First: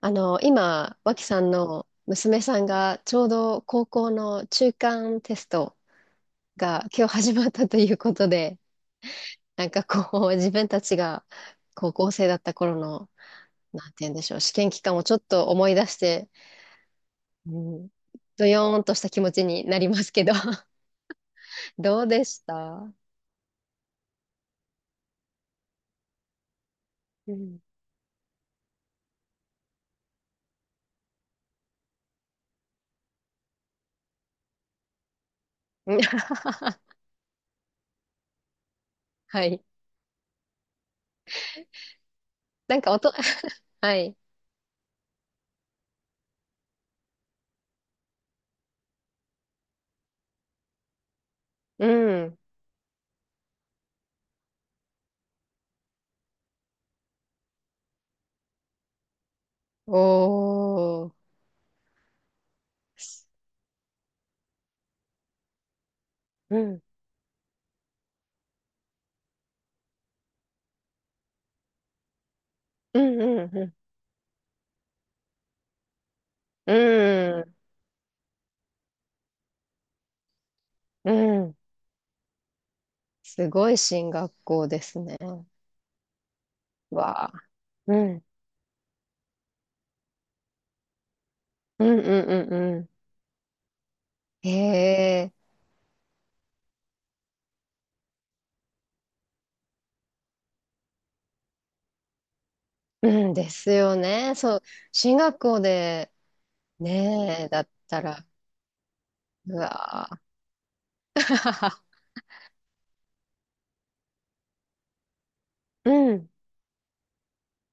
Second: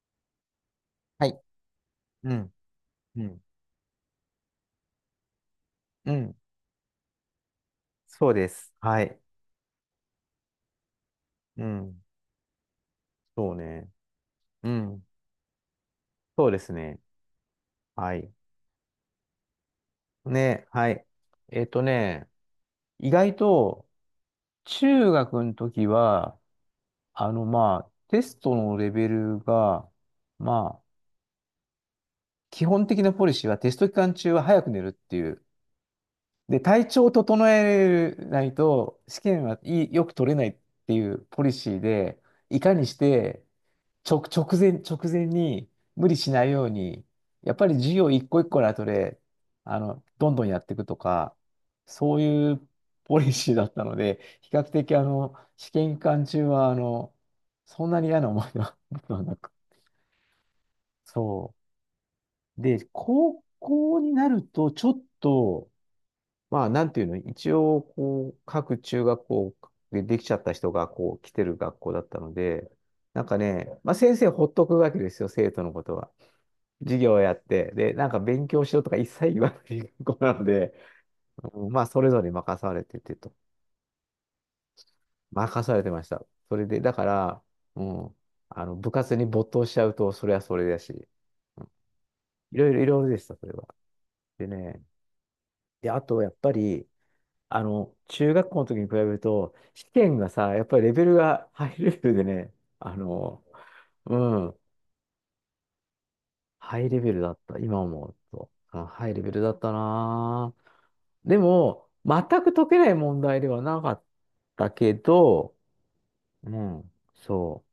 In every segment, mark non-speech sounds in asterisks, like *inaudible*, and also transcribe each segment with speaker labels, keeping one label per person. Speaker 1: 今、脇
Speaker 2: はい。
Speaker 1: さんの
Speaker 2: う
Speaker 1: 娘
Speaker 2: ん。
Speaker 1: さんがち
Speaker 2: う
Speaker 1: ょう
Speaker 2: ん。
Speaker 1: ど高校の中間テスト
Speaker 2: うん。
Speaker 1: が今日始まったということ
Speaker 2: そうで
Speaker 1: で、
Speaker 2: す。はい。
Speaker 1: *laughs* なんかこう、自分たちが
Speaker 2: う
Speaker 1: 高
Speaker 2: ん。
Speaker 1: 校生だった頃の、
Speaker 2: そう
Speaker 1: な
Speaker 2: ね。
Speaker 1: んて言うんでしょう、試
Speaker 2: う
Speaker 1: 験期間を
Speaker 2: ん。
Speaker 1: ちょっと思い出して、
Speaker 2: そうですね。
Speaker 1: うん、
Speaker 2: はい。
Speaker 1: どよーんとした気持ちになりますけど、*laughs*
Speaker 2: ね。はい。えっと
Speaker 1: どうで
Speaker 2: ね、
Speaker 1: した。
Speaker 2: 意外と中学の時は、
Speaker 1: うん。
Speaker 2: まあ、テストのレベルが、まあ、基本的なポリシーはテスト期間中は早く寝るっていう。で、体
Speaker 1: *laughs*
Speaker 2: 調を整えないと試験
Speaker 1: は
Speaker 2: は
Speaker 1: い。
Speaker 2: いいよく取れないっていうポリシーで、いか
Speaker 1: なん
Speaker 2: に
Speaker 1: か
Speaker 2: し
Speaker 1: 音、
Speaker 2: て
Speaker 1: *laughs* はい。
Speaker 2: 直前に無理しないように、やっぱり授業一個一個の後で、どんどんやっていくとか、
Speaker 1: う
Speaker 2: そう
Speaker 1: ん。
Speaker 2: いうポリシーだったので、比較的試験期間中は、そんなに嫌な思いは *laughs* 僕はなく。
Speaker 1: おー。
Speaker 2: そう。で、高校になると、ちょっと、
Speaker 1: う
Speaker 2: まあ、
Speaker 1: ん。
Speaker 2: なんていうの、一応、こう、各中学校でできちゃった人が、こう、来てる学校だったので、
Speaker 1: うん
Speaker 2: なん
Speaker 1: う
Speaker 2: か
Speaker 1: んう
Speaker 2: ね、
Speaker 1: ん。
Speaker 2: まあ、先生ほっとくわけですよ、生徒のことは。授業をや
Speaker 1: う
Speaker 2: っ
Speaker 1: ん。
Speaker 2: て、で、なんか勉強しろとか一切言わない学校なので、
Speaker 1: うん。
Speaker 2: うん、まあ、それぞれ任されててと。
Speaker 1: すごい進学校ですね。
Speaker 2: 任されてました。それで、だか
Speaker 1: わあ。
Speaker 2: ら、う
Speaker 1: う
Speaker 2: ん、
Speaker 1: ん。
Speaker 2: 部活に没頭しちゃうと、それはそれだし、うん、
Speaker 1: うんうん
Speaker 2: いろい
Speaker 1: うん
Speaker 2: ろい
Speaker 1: う
Speaker 2: ろいろでした、それは。で
Speaker 1: ん。へ
Speaker 2: ね、
Speaker 1: え。
Speaker 2: で、あと、やっぱり、中学校の時に比べると、試験がさ、やっぱりレベルがハイレベルでね、あ
Speaker 1: うん
Speaker 2: の、
Speaker 1: ですよ
Speaker 2: う
Speaker 1: ね。そ
Speaker 2: ん、
Speaker 1: う。進学校で、
Speaker 2: ハイレベルだっ
Speaker 1: ねえ、
Speaker 2: た。
Speaker 1: だっ
Speaker 2: 今
Speaker 1: た
Speaker 2: 思う
Speaker 1: ら、
Speaker 2: と、うん、ハイレベルだ
Speaker 1: う
Speaker 2: った
Speaker 1: わあ。
Speaker 2: な。で
Speaker 1: *laughs*
Speaker 2: も、全く解けない問題ではなかったけど、
Speaker 1: うん、
Speaker 2: うん、そ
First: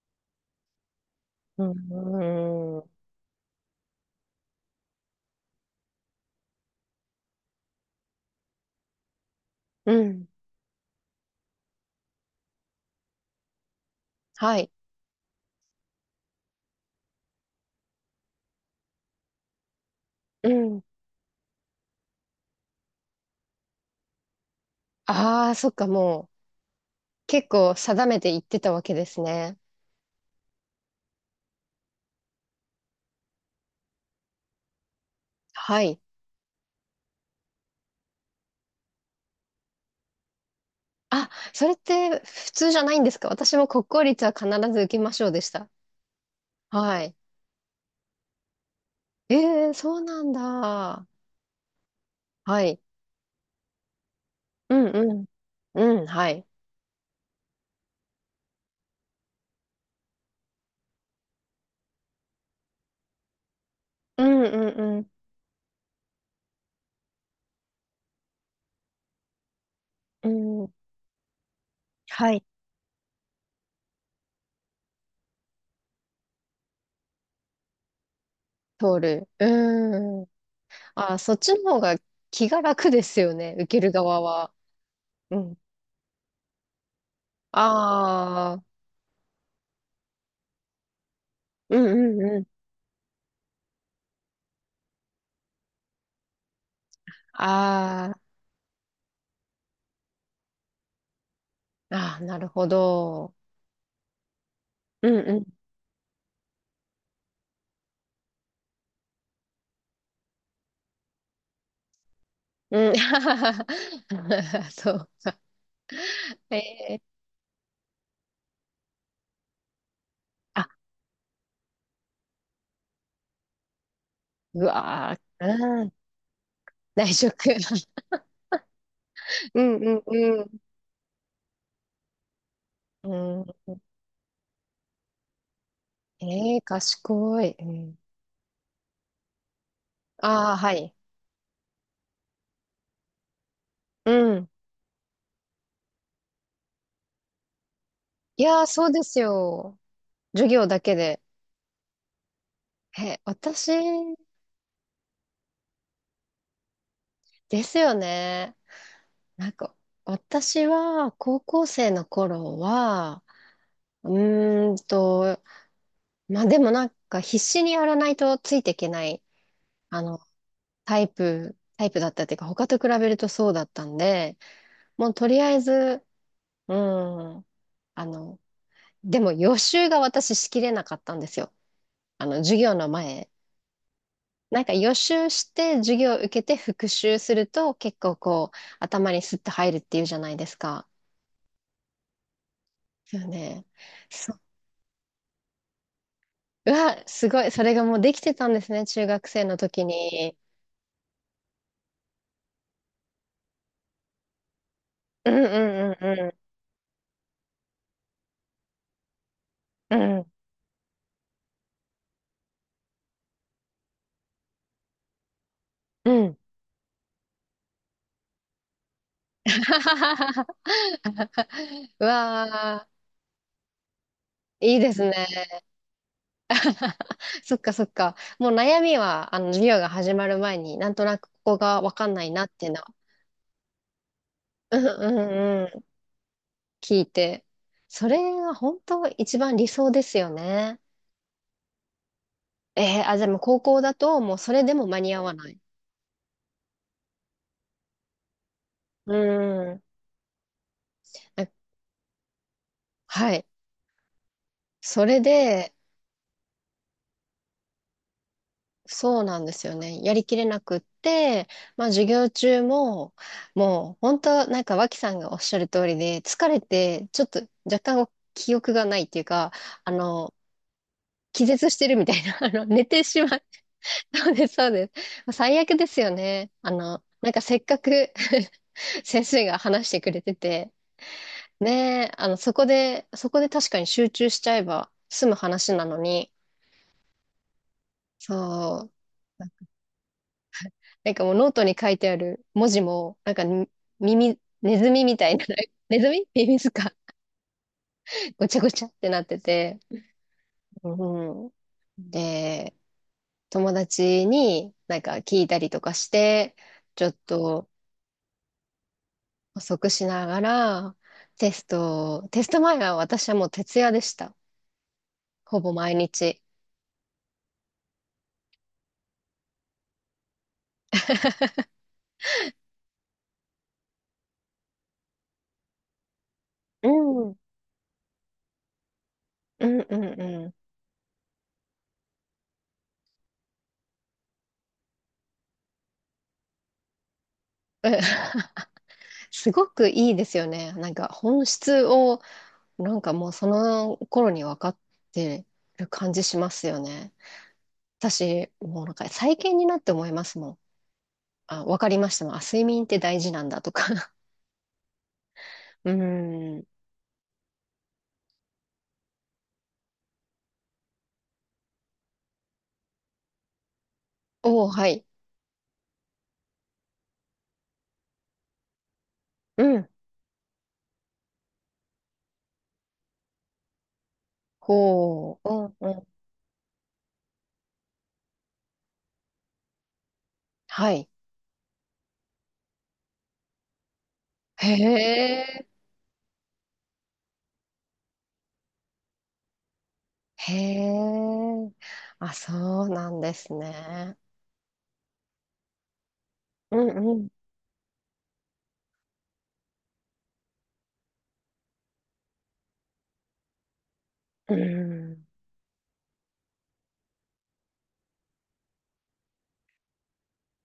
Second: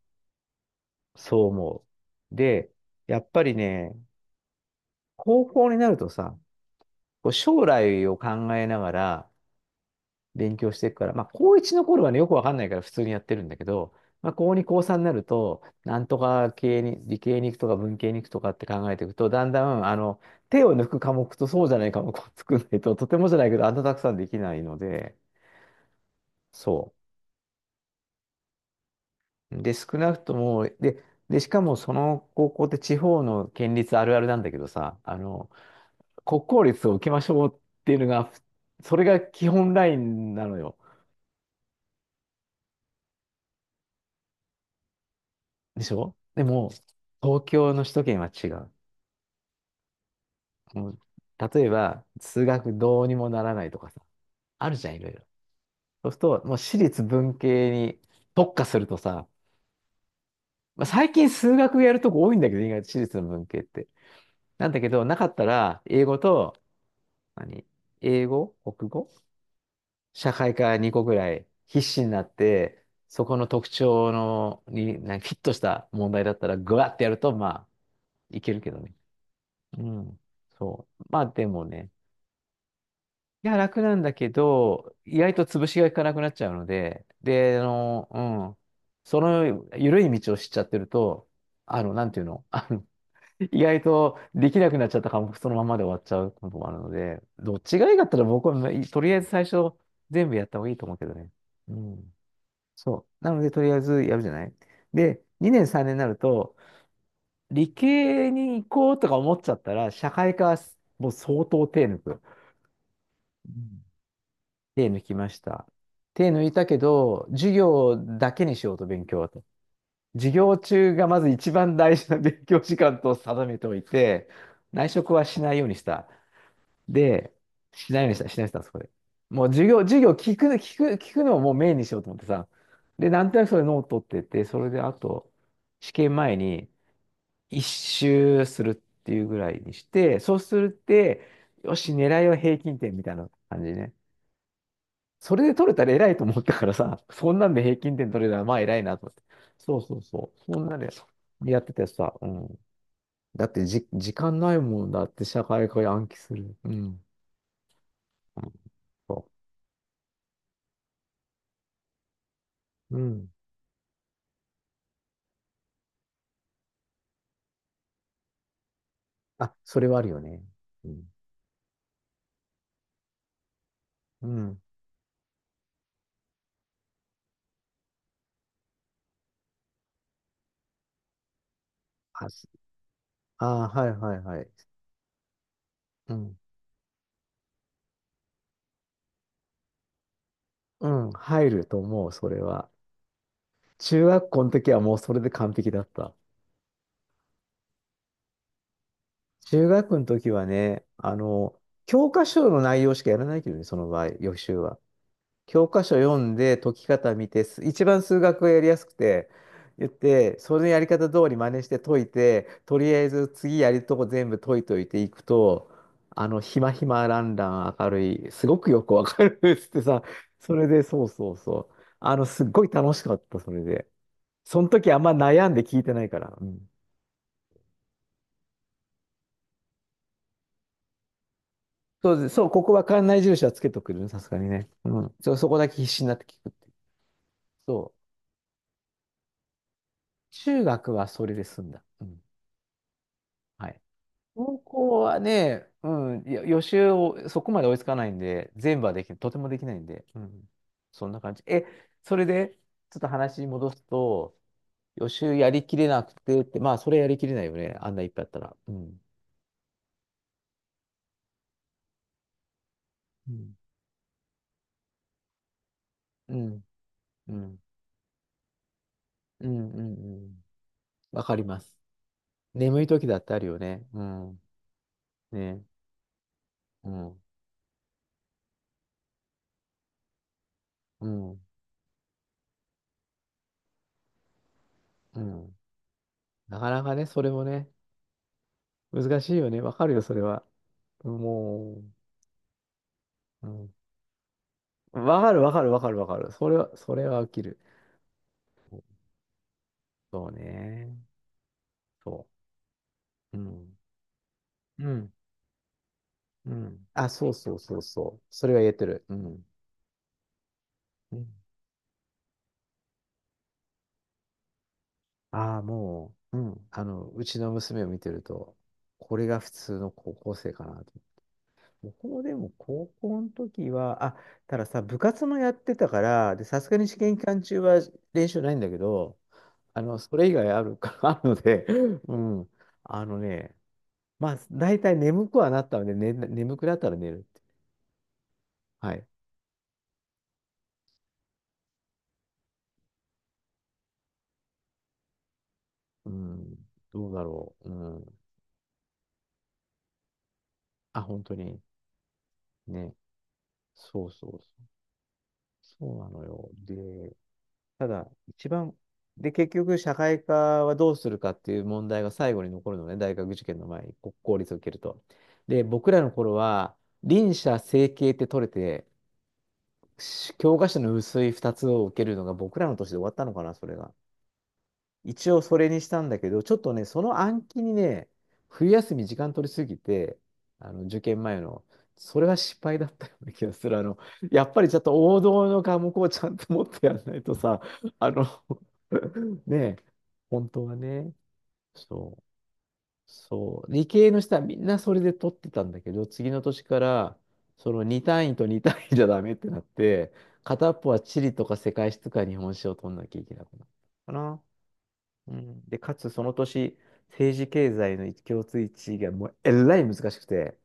Speaker 2: う、そう
Speaker 1: う
Speaker 2: 思う。で、
Speaker 1: ん、うん
Speaker 2: やっぱりね、高校になるとさ、こう将来を考えながら
Speaker 1: うん、
Speaker 2: 勉強していくから、まあ、高1の頃はね、よくわかんないから普通にやってるんだけど、まあ、高
Speaker 1: は
Speaker 2: 2、
Speaker 1: い。
Speaker 2: 高3になると、なんとか系に、理系に行くとか文系に行くとかって考えていくと、だんだん、
Speaker 1: う
Speaker 2: 手を
Speaker 1: ん。
Speaker 2: 抜く科目とそうじゃない科目を作らないと、とてもじゃないけど、あんなたくさんできないので、
Speaker 1: ああ、そっか、もう、
Speaker 2: そう。
Speaker 1: 結構定めて言ってたわけですね。
Speaker 2: で、少なくとも、で、で、しかもその高校って地方の県立あるあるなんだけどさ、
Speaker 1: はい。
Speaker 2: 国公立を受けましょうっていうのが、それが基本ラインなのよ。
Speaker 1: あ、それって普通じゃないんですか。私も国公立は必ず受けましょうでした。
Speaker 2: でしょ。でも、
Speaker 1: はい。
Speaker 2: 東京の首都圏は違う。
Speaker 1: ええ、そうなん
Speaker 2: もう
Speaker 1: だ。
Speaker 2: 例えば、数
Speaker 1: は
Speaker 2: 学
Speaker 1: い。
Speaker 2: どうにもならないとかさ、あ
Speaker 1: う
Speaker 2: る
Speaker 1: ん
Speaker 2: じゃん、いろい
Speaker 1: う
Speaker 2: ろ。
Speaker 1: ん。うん、
Speaker 2: そうすると、
Speaker 1: はい。
Speaker 2: もう私立文系に特化するとさ、まあ、最近数学やるとこ多いんだけど、意外と私立の文系って。
Speaker 1: うん
Speaker 2: なんだけ
Speaker 1: う
Speaker 2: ど、
Speaker 1: ん
Speaker 2: なかったら、英語と、何英語、国語、
Speaker 1: う
Speaker 2: 社会
Speaker 1: ん。うん。
Speaker 2: 科2個ぐらい必死になっ
Speaker 1: はい。
Speaker 2: て、そこの特徴のに、なんかフィットした問題だったら、ぐわってやると、まあ、いけるけどね。
Speaker 1: 通る。
Speaker 2: うん。
Speaker 1: うん。
Speaker 2: そう。
Speaker 1: あ、
Speaker 2: まあ、
Speaker 1: そっ
Speaker 2: で
Speaker 1: ち
Speaker 2: も
Speaker 1: の方
Speaker 2: ね。
Speaker 1: が気が楽ですよ
Speaker 2: い
Speaker 1: ね。
Speaker 2: や、
Speaker 1: 受
Speaker 2: 楽
Speaker 1: ける
Speaker 2: なんだ
Speaker 1: 側
Speaker 2: け
Speaker 1: は。
Speaker 2: ど、意外
Speaker 1: う
Speaker 2: と
Speaker 1: ん。
Speaker 2: 潰しがいかなくなっちゃうので、で、う
Speaker 1: あ
Speaker 2: ん。
Speaker 1: あ、
Speaker 2: その緩い道を知っちゃってると、
Speaker 1: う
Speaker 2: なん
Speaker 1: ん
Speaker 2: てい
Speaker 1: う
Speaker 2: う
Speaker 1: んう
Speaker 2: の、*laughs*
Speaker 1: ん。
Speaker 2: 意外とできなくなっちゃった科目、そのままで終わっちゃうこともあるので、どっちがいいかっ
Speaker 1: あ
Speaker 2: たら僕は、とりあえず最初、全部やった方がいいと思うけどね。うん。
Speaker 1: あ、ああ、なるほ
Speaker 2: そう。な
Speaker 1: ど。
Speaker 2: ので、とりあえずやるじゃない。
Speaker 1: う
Speaker 2: で、
Speaker 1: んうん。
Speaker 2: 2年3年になると、理系に行こうとか思っちゃったら、社会科はもう相当手抜く。
Speaker 1: うん。
Speaker 2: うん、
Speaker 1: *laughs*
Speaker 2: 手
Speaker 1: そ
Speaker 2: 抜
Speaker 1: う
Speaker 2: きまし
Speaker 1: か。
Speaker 2: た。手抜いたけ
Speaker 1: ええ、
Speaker 2: ど、授業だけにしようと勉強はと。授業
Speaker 1: あ、
Speaker 2: 中がまず一番大事な勉強時間と定めておいて、
Speaker 1: う
Speaker 2: 内職
Speaker 1: わ
Speaker 2: はし
Speaker 1: ー、
Speaker 2: ないようにし
Speaker 1: うん。
Speaker 2: た。
Speaker 1: 内
Speaker 2: で、
Speaker 1: 職。
Speaker 2: しないよう
Speaker 1: *laughs*
Speaker 2: にした、しないようにしたんです、そこで。もう
Speaker 1: う
Speaker 2: 授業、授
Speaker 1: ん
Speaker 2: 業聞
Speaker 1: う
Speaker 2: く、
Speaker 1: ん
Speaker 2: 聞く、聞くのをもうメインにしようと思ってさ。
Speaker 1: う
Speaker 2: で、なんと
Speaker 1: ん。
Speaker 2: なくそ
Speaker 1: う
Speaker 2: れノート取ってて、それであと、試験
Speaker 1: ん、
Speaker 2: 前
Speaker 1: ええ
Speaker 2: に
Speaker 1: 賢い。
Speaker 2: 一
Speaker 1: うん、
Speaker 2: 周するっていうぐらいにして、そう
Speaker 1: あ
Speaker 2: す
Speaker 1: あ、
Speaker 2: るっ
Speaker 1: はい。
Speaker 2: て、よし、狙いは平均点みたいな感じね。
Speaker 1: うん。
Speaker 2: それで取れたら偉いと思ったからさ、そんなんで平均点取れた
Speaker 1: い
Speaker 2: らまあ
Speaker 1: やー、
Speaker 2: 偉い
Speaker 1: そう
Speaker 2: な
Speaker 1: で
Speaker 2: と思っ
Speaker 1: す
Speaker 2: て。そ
Speaker 1: よ。
Speaker 2: うそうそ
Speaker 1: 授
Speaker 2: う。そ
Speaker 1: 業
Speaker 2: んな
Speaker 1: だ
Speaker 2: で
Speaker 1: けで。
Speaker 2: やっててさ、うん。
Speaker 1: え、
Speaker 2: だって
Speaker 1: 私
Speaker 2: じ、時間ないもんだって社会科暗記する。うん。
Speaker 1: ですよ
Speaker 2: うん、
Speaker 1: ね。
Speaker 2: そ
Speaker 1: なんか、私は高校生の頃
Speaker 2: う。う
Speaker 1: は、
Speaker 2: ん。
Speaker 1: うーんと、まあでもなんか必死にやらないとついていけない、
Speaker 2: あ、それはあ
Speaker 1: あ
Speaker 2: るよ
Speaker 1: の、
Speaker 2: ね。う
Speaker 1: タイ
Speaker 2: ん。
Speaker 1: プ、タイプだったっていうか、他と比べるとそうだったん
Speaker 2: う
Speaker 1: で、
Speaker 2: ん。
Speaker 1: もうとりあえず、うん、あの、でも予習が私しきれなかったんですよ。あ
Speaker 2: あ、
Speaker 1: の、
Speaker 2: す
Speaker 1: 授業の前。
Speaker 2: あー、はいはいはい。
Speaker 1: なんか予習して授
Speaker 2: う
Speaker 1: 業を受
Speaker 2: ん。
Speaker 1: けて復習すると結構こう頭にスッと入るっていうじゃないですか。
Speaker 2: うん、入ると思う、それは。
Speaker 1: ですよね。
Speaker 2: 中学
Speaker 1: そう。
Speaker 2: 校の時はもうそれで完璧だった。
Speaker 1: うわ、すごい。それがもうできてたんですね。中学生の
Speaker 2: 中
Speaker 1: 時
Speaker 2: 学の時
Speaker 1: に。
Speaker 2: はね、教科書の内容しかやらないけどね、その場合、予習は。
Speaker 1: うん
Speaker 2: 教科書
Speaker 1: うん
Speaker 2: 読ん
Speaker 1: う
Speaker 2: で解き方見て、一番数学がやりやすくて、言っ
Speaker 1: んう
Speaker 2: て、そのやり方通り真似して解いて、とりあえず次やるとこ全部解いといていくと、
Speaker 1: ん。うん。うん。
Speaker 2: ひまひまランラン明るい、すごくよくわかるっつってさ、それ
Speaker 1: *laughs*
Speaker 2: で、そうそうそう。
Speaker 1: う
Speaker 2: すっごい
Speaker 1: わ
Speaker 2: 楽しかった、それで。そ
Speaker 1: ー、
Speaker 2: の
Speaker 1: いい
Speaker 2: 時
Speaker 1: で
Speaker 2: あん
Speaker 1: す
Speaker 2: ま
Speaker 1: ね。
Speaker 2: 悩んで聞いてないから。うん。
Speaker 1: *laughs* そっかそっか。もう悩みは、あの、授業が始まる前になんとなくここがわか
Speaker 2: そ
Speaker 1: ん
Speaker 2: う
Speaker 1: な
Speaker 2: で
Speaker 1: い
Speaker 2: す、そ
Speaker 1: な
Speaker 2: う、
Speaker 1: っ
Speaker 2: こ
Speaker 1: てい
Speaker 2: こ
Speaker 1: うの
Speaker 2: は
Speaker 1: は。
Speaker 2: 館内住所はつけとくるさすがにね。
Speaker 1: うん
Speaker 2: う
Speaker 1: う
Speaker 2: ん。そう、そこ
Speaker 1: ん
Speaker 2: だけ
Speaker 1: う
Speaker 2: 必
Speaker 1: ん。
Speaker 2: 死になって聞くっていう。
Speaker 1: 聞いて。
Speaker 2: そう。
Speaker 1: それが本当一番理想ですよ
Speaker 2: 中
Speaker 1: ね。
Speaker 2: 学はそれで済んだ。うん。
Speaker 1: えー、あ、でも高
Speaker 2: はい。
Speaker 1: 校だともうそ
Speaker 2: 高
Speaker 1: れでも間
Speaker 2: 校
Speaker 1: に
Speaker 2: は
Speaker 1: 合わない。
Speaker 2: ね、うん、いや予習をそこまで追いつかないんで、全部はで
Speaker 1: う
Speaker 2: き、とてもできない
Speaker 1: ん。
Speaker 2: んで、うん、そんな感じ。
Speaker 1: あ、
Speaker 2: え、それで、ちょっと
Speaker 1: はい。
Speaker 2: 話戻すと、
Speaker 1: そ
Speaker 2: 予
Speaker 1: れ
Speaker 2: 習やり
Speaker 1: で、
Speaker 2: きれなくてって、まあ、それやりきれないよね、あんないっぱいあったら。うん。
Speaker 1: そうなんですよね。やりきれなくって、まあ授業中も、
Speaker 2: うん。
Speaker 1: もう本当なんか脇さんがおっしゃる通りで、
Speaker 2: う
Speaker 1: 疲れ
Speaker 2: ん。
Speaker 1: て、ちょっ
Speaker 2: う
Speaker 1: と
Speaker 2: ん。
Speaker 1: 若干記憶がないっていう
Speaker 2: う
Speaker 1: か、
Speaker 2: ん。う
Speaker 1: あ
Speaker 2: ん。う
Speaker 1: の、
Speaker 2: ん、わかり
Speaker 1: 気
Speaker 2: ま
Speaker 1: 絶
Speaker 2: す。
Speaker 1: してるみたいな、*laughs* あの、
Speaker 2: 眠
Speaker 1: 寝
Speaker 2: い
Speaker 1: て
Speaker 2: 時だ
Speaker 1: し
Speaker 2: って
Speaker 1: ま
Speaker 2: あ
Speaker 1: う、
Speaker 2: るよね。う
Speaker 1: *laughs* そう
Speaker 2: ん。
Speaker 1: です、そうです。最
Speaker 2: ね。
Speaker 1: 悪ですよね。あ
Speaker 2: う
Speaker 1: の、
Speaker 2: ん。
Speaker 1: なんかせっかく *laughs* 先生が話してくれてて、
Speaker 2: うん。
Speaker 1: ねえ、あの、そこで、そこで確かに集中しちゃえば
Speaker 2: う
Speaker 1: 済む
Speaker 2: ん。
Speaker 1: 話なのに、
Speaker 2: なかなかね、それもね、
Speaker 1: そう、
Speaker 2: 難しいよね。わかるよ、それは。
Speaker 1: なんかもうノート
Speaker 2: も
Speaker 1: に
Speaker 2: う。
Speaker 1: 書いてある文字も、なんか
Speaker 2: う
Speaker 1: に
Speaker 2: ん、
Speaker 1: 耳、ネズミみ
Speaker 2: わ
Speaker 1: た
Speaker 2: か
Speaker 1: い
Speaker 2: る
Speaker 1: な、
Speaker 2: わかる
Speaker 1: *laughs*
Speaker 2: わかる
Speaker 1: ネ
Speaker 2: わ
Speaker 1: ズ
Speaker 2: か
Speaker 1: ミ
Speaker 2: る。そ
Speaker 1: ミ
Speaker 2: れ
Speaker 1: ミ
Speaker 2: は、
Speaker 1: ズ
Speaker 2: そ
Speaker 1: か、
Speaker 2: れは起きる。
Speaker 1: ごちゃごちゃってなってて、
Speaker 2: そうね。
Speaker 1: うん。
Speaker 2: そ
Speaker 1: で、
Speaker 2: う。う
Speaker 1: 友
Speaker 2: ん。
Speaker 1: 達に
Speaker 2: う
Speaker 1: なん
Speaker 2: ん。
Speaker 1: か聞いたりとかし
Speaker 2: う
Speaker 1: て、
Speaker 2: ん。
Speaker 1: ちょ
Speaker 2: あ、
Speaker 1: っ
Speaker 2: そうそう
Speaker 1: と、
Speaker 2: そうそう。それは言えてる。うん。
Speaker 1: 補足しながら、
Speaker 2: うん。
Speaker 1: テスト前は私はもう徹夜でした。
Speaker 2: あ
Speaker 1: ほ
Speaker 2: あ、
Speaker 1: ぼ毎
Speaker 2: もう、う
Speaker 1: 日。
Speaker 2: ん。うちの娘を見てると、これが普通の高校生かなと。僕もでも高校の時は、あ、たださ、部活もやってたから、で、さすがに
Speaker 1: う
Speaker 2: 試験期
Speaker 1: ん。うん
Speaker 2: 間中は練習ないんだけど、
Speaker 1: うんう
Speaker 2: それ以
Speaker 1: ん。
Speaker 2: 外
Speaker 1: う
Speaker 2: あるか、*laughs* あるので、うん。あのね、まあ、大体眠くはなったので、ね、眠くなったら寝るって。
Speaker 1: ん。 *laughs*
Speaker 2: はい。
Speaker 1: すごくいいですよね。なんか本質を、なんかもうその頃に分かってる
Speaker 2: う
Speaker 1: 感じしま
Speaker 2: ん。
Speaker 1: すよ
Speaker 2: ど
Speaker 1: ね。
Speaker 2: うだろう。うん。
Speaker 1: 私、もうなんか最近になって思いますもん。
Speaker 2: あ、本当に。
Speaker 1: あ、分かりましたもん。あ、睡眠っ
Speaker 2: ね。
Speaker 1: て大事なんだと
Speaker 2: そう
Speaker 1: か。
Speaker 2: そうそう。
Speaker 1: *laughs* う
Speaker 2: そうなのよ。
Speaker 1: ん。
Speaker 2: で、ただ、一番、で、結局、社会科はどうするかっていう問題が最後に残るのね。大学受験の前に、国公
Speaker 1: *laughs*
Speaker 2: 立を受
Speaker 1: お
Speaker 2: け
Speaker 1: ー、
Speaker 2: る
Speaker 1: は
Speaker 2: と。
Speaker 1: い。
Speaker 2: で、僕らの頃は、輪車、整形って取れて、
Speaker 1: うん。
Speaker 2: し教科書の薄い2つを受けるのが僕らの年で終わったのかな、それが。一
Speaker 1: ほ
Speaker 2: 応
Speaker 1: う。
Speaker 2: そ
Speaker 1: う
Speaker 2: れ
Speaker 1: ん
Speaker 2: にし
Speaker 1: う
Speaker 2: た
Speaker 1: ん。
Speaker 2: んだけど、ちょっとね、その暗記にね、冬休み時間取りすぎて、あの
Speaker 1: は
Speaker 2: 受
Speaker 1: い。
Speaker 2: 験前の、それは失敗だったような気がする。やっぱ
Speaker 1: へ
Speaker 2: りちょっと王道の
Speaker 1: え。
Speaker 2: 科目をちゃんと持ってやらないとさ、あの *laughs* ねえ、本
Speaker 1: へ
Speaker 2: 当はね、
Speaker 1: え。
Speaker 2: そう、
Speaker 1: あ、そうなんです
Speaker 2: そう、理系
Speaker 1: ね。
Speaker 2: の人はみんなそれで取ってたんだけど、次の年
Speaker 1: う
Speaker 2: か
Speaker 1: ん
Speaker 2: ら、
Speaker 1: うん。
Speaker 2: その2単位と2単位じゃダメってなって、片っぽは地理とか世界史とか日本史を取んなきゃいけなくなったかな。
Speaker 1: うん。
Speaker 2: うん、で、かつその年、政治経済の共通一致がもうえらい難しくて、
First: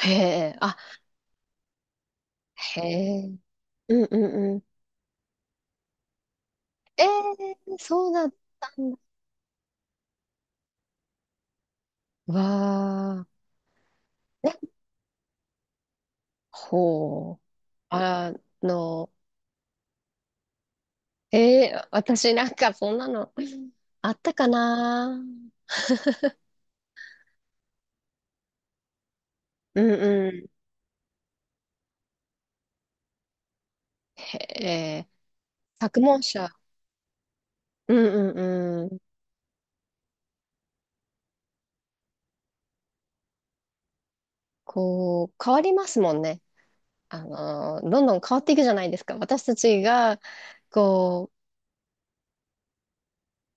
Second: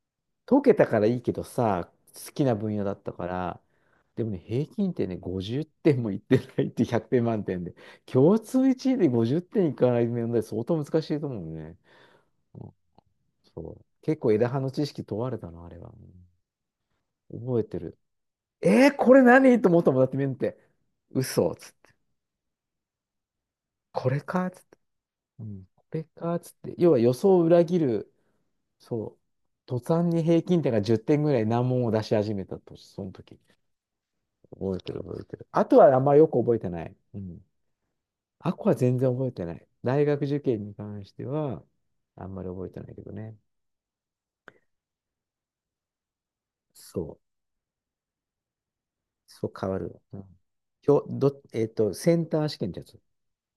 Speaker 1: へえ。
Speaker 2: 解け
Speaker 1: あ、
Speaker 2: たからいいけどさ、好きな分
Speaker 1: へ
Speaker 2: 野だったか
Speaker 1: え。
Speaker 2: ら、
Speaker 1: うんう
Speaker 2: でもね、
Speaker 1: んうん。
Speaker 2: 平均点ね、50点もいってないって、
Speaker 1: え
Speaker 2: 100点満点で、
Speaker 1: え、そうだっ
Speaker 2: 共通
Speaker 1: た
Speaker 2: 一
Speaker 1: ん
Speaker 2: 位
Speaker 1: だ。
Speaker 2: で50点いかない問題相当難しいと思うね。
Speaker 1: わ
Speaker 2: うん、
Speaker 1: あ。
Speaker 2: そう。結構枝
Speaker 1: え、
Speaker 2: 葉の知識問われたな、あれは。うん、
Speaker 1: ほう。
Speaker 2: 覚えてる。
Speaker 1: あ
Speaker 2: えー、
Speaker 1: の、
Speaker 2: これ何と思ったもんだって見んて。嘘っつっ
Speaker 1: えー、
Speaker 2: て。
Speaker 1: 私なんかそんなの
Speaker 2: こ
Speaker 1: あ
Speaker 2: れ
Speaker 1: った
Speaker 2: か
Speaker 1: か
Speaker 2: っつって。
Speaker 1: な。
Speaker 2: うん、これかっつって。要は予想を裏切る。そう。途
Speaker 1: うん
Speaker 2: 端に
Speaker 1: う
Speaker 2: 平
Speaker 1: ん。
Speaker 2: 均点が10点ぐらい、難問を出し始めたと、その時。
Speaker 1: へ
Speaker 2: 覚えてる
Speaker 1: え。
Speaker 2: 覚えてる。あとはあ
Speaker 1: 作
Speaker 2: んま
Speaker 1: 文
Speaker 2: よく
Speaker 1: 者。
Speaker 2: 覚えてない。うん。
Speaker 1: うん
Speaker 2: あこは
Speaker 1: うんう
Speaker 2: 全
Speaker 1: ん。
Speaker 2: 然覚えてない。大学受験に関しては、あんまり覚えてないけどね。
Speaker 1: こう、変わりますもんね。
Speaker 2: そ
Speaker 1: あ
Speaker 2: う。
Speaker 1: の、どんどん変わっていくじゃないですか。私
Speaker 2: そう
Speaker 1: た
Speaker 2: 変わ
Speaker 1: ち
Speaker 2: る。う
Speaker 1: が、
Speaker 2: ん。きょ、
Speaker 1: こう、
Speaker 2: ど、えっと、センター試験ってやつ。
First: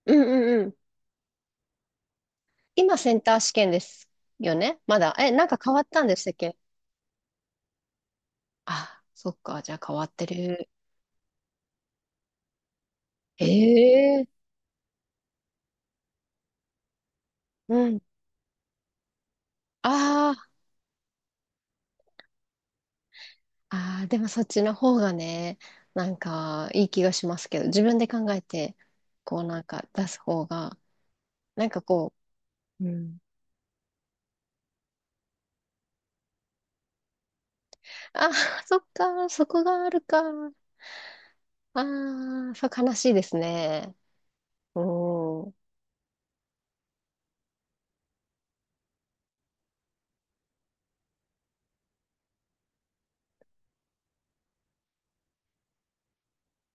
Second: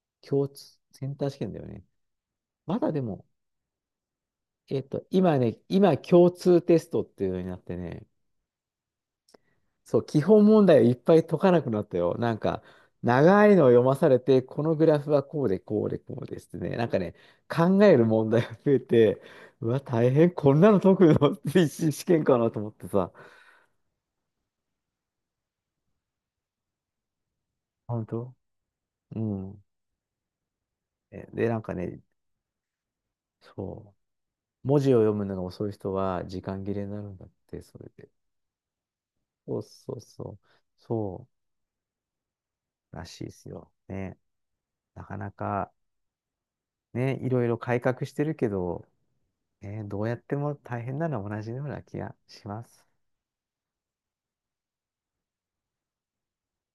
Speaker 1: うん
Speaker 2: 共
Speaker 1: うんうん。
Speaker 2: 通、センター試験だよね。まだ
Speaker 1: 今、
Speaker 2: で
Speaker 1: セン
Speaker 2: も、
Speaker 1: ター試験ですよね、まだ。え、
Speaker 2: 今
Speaker 1: なん
Speaker 2: ね、
Speaker 1: か変わっ
Speaker 2: 今
Speaker 1: たんでし
Speaker 2: 共
Speaker 1: たっけ。
Speaker 2: 通テストっていうのになってね、
Speaker 1: あ、そっか。じゃあ変
Speaker 2: そ
Speaker 1: わ
Speaker 2: う、
Speaker 1: っ
Speaker 2: 基
Speaker 1: て
Speaker 2: 本問
Speaker 1: る。
Speaker 2: 題をいっぱい解かなくなったよ。なんか、長いのを読まされ
Speaker 1: え
Speaker 2: て、
Speaker 1: え、
Speaker 2: このグラフはこうで、こうで、こうですね。なんかね、
Speaker 1: う
Speaker 2: 考え
Speaker 1: ん。
Speaker 2: る問題が増えて、うわ、大変、
Speaker 1: あー、
Speaker 2: こんなの解くの *laughs* って一次試験かなと思ってさ。
Speaker 1: あー、でもそっちの方がね、なんかいい気がしますけど、自分
Speaker 2: 本
Speaker 1: で考
Speaker 2: 当、
Speaker 1: えて、
Speaker 2: う
Speaker 1: こうな
Speaker 2: ん。
Speaker 1: んか出す方が、
Speaker 2: なん
Speaker 1: なん
Speaker 2: か
Speaker 1: か
Speaker 2: ね、
Speaker 1: こう、うん。
Speaker 2: そう、文字を読むのが遅い人は時間切れになるんだって、それで。
Speaker 1: あー、そっか、そ
Speaker 2: そう
Speaker 1: こがあ
Speaker 2: そう
Speaker 1: るか。
Speaker 2: そう。そ
Speaker 1: ああ、そう悲
Speaker 2: う、ら
Speaker 1: しい
Speaker 2: しい
Speaker 1: で
Speaker 2: で
Speaker 1: す
Speaker 2: すよ。
Speaker 1: ね。
Speaker 2: ね。なかな
Speaker 1: うん。
Speaker 2: か、ね、いろいろ改革してるけど、ね、どうやっても大変なのは同じような気がします。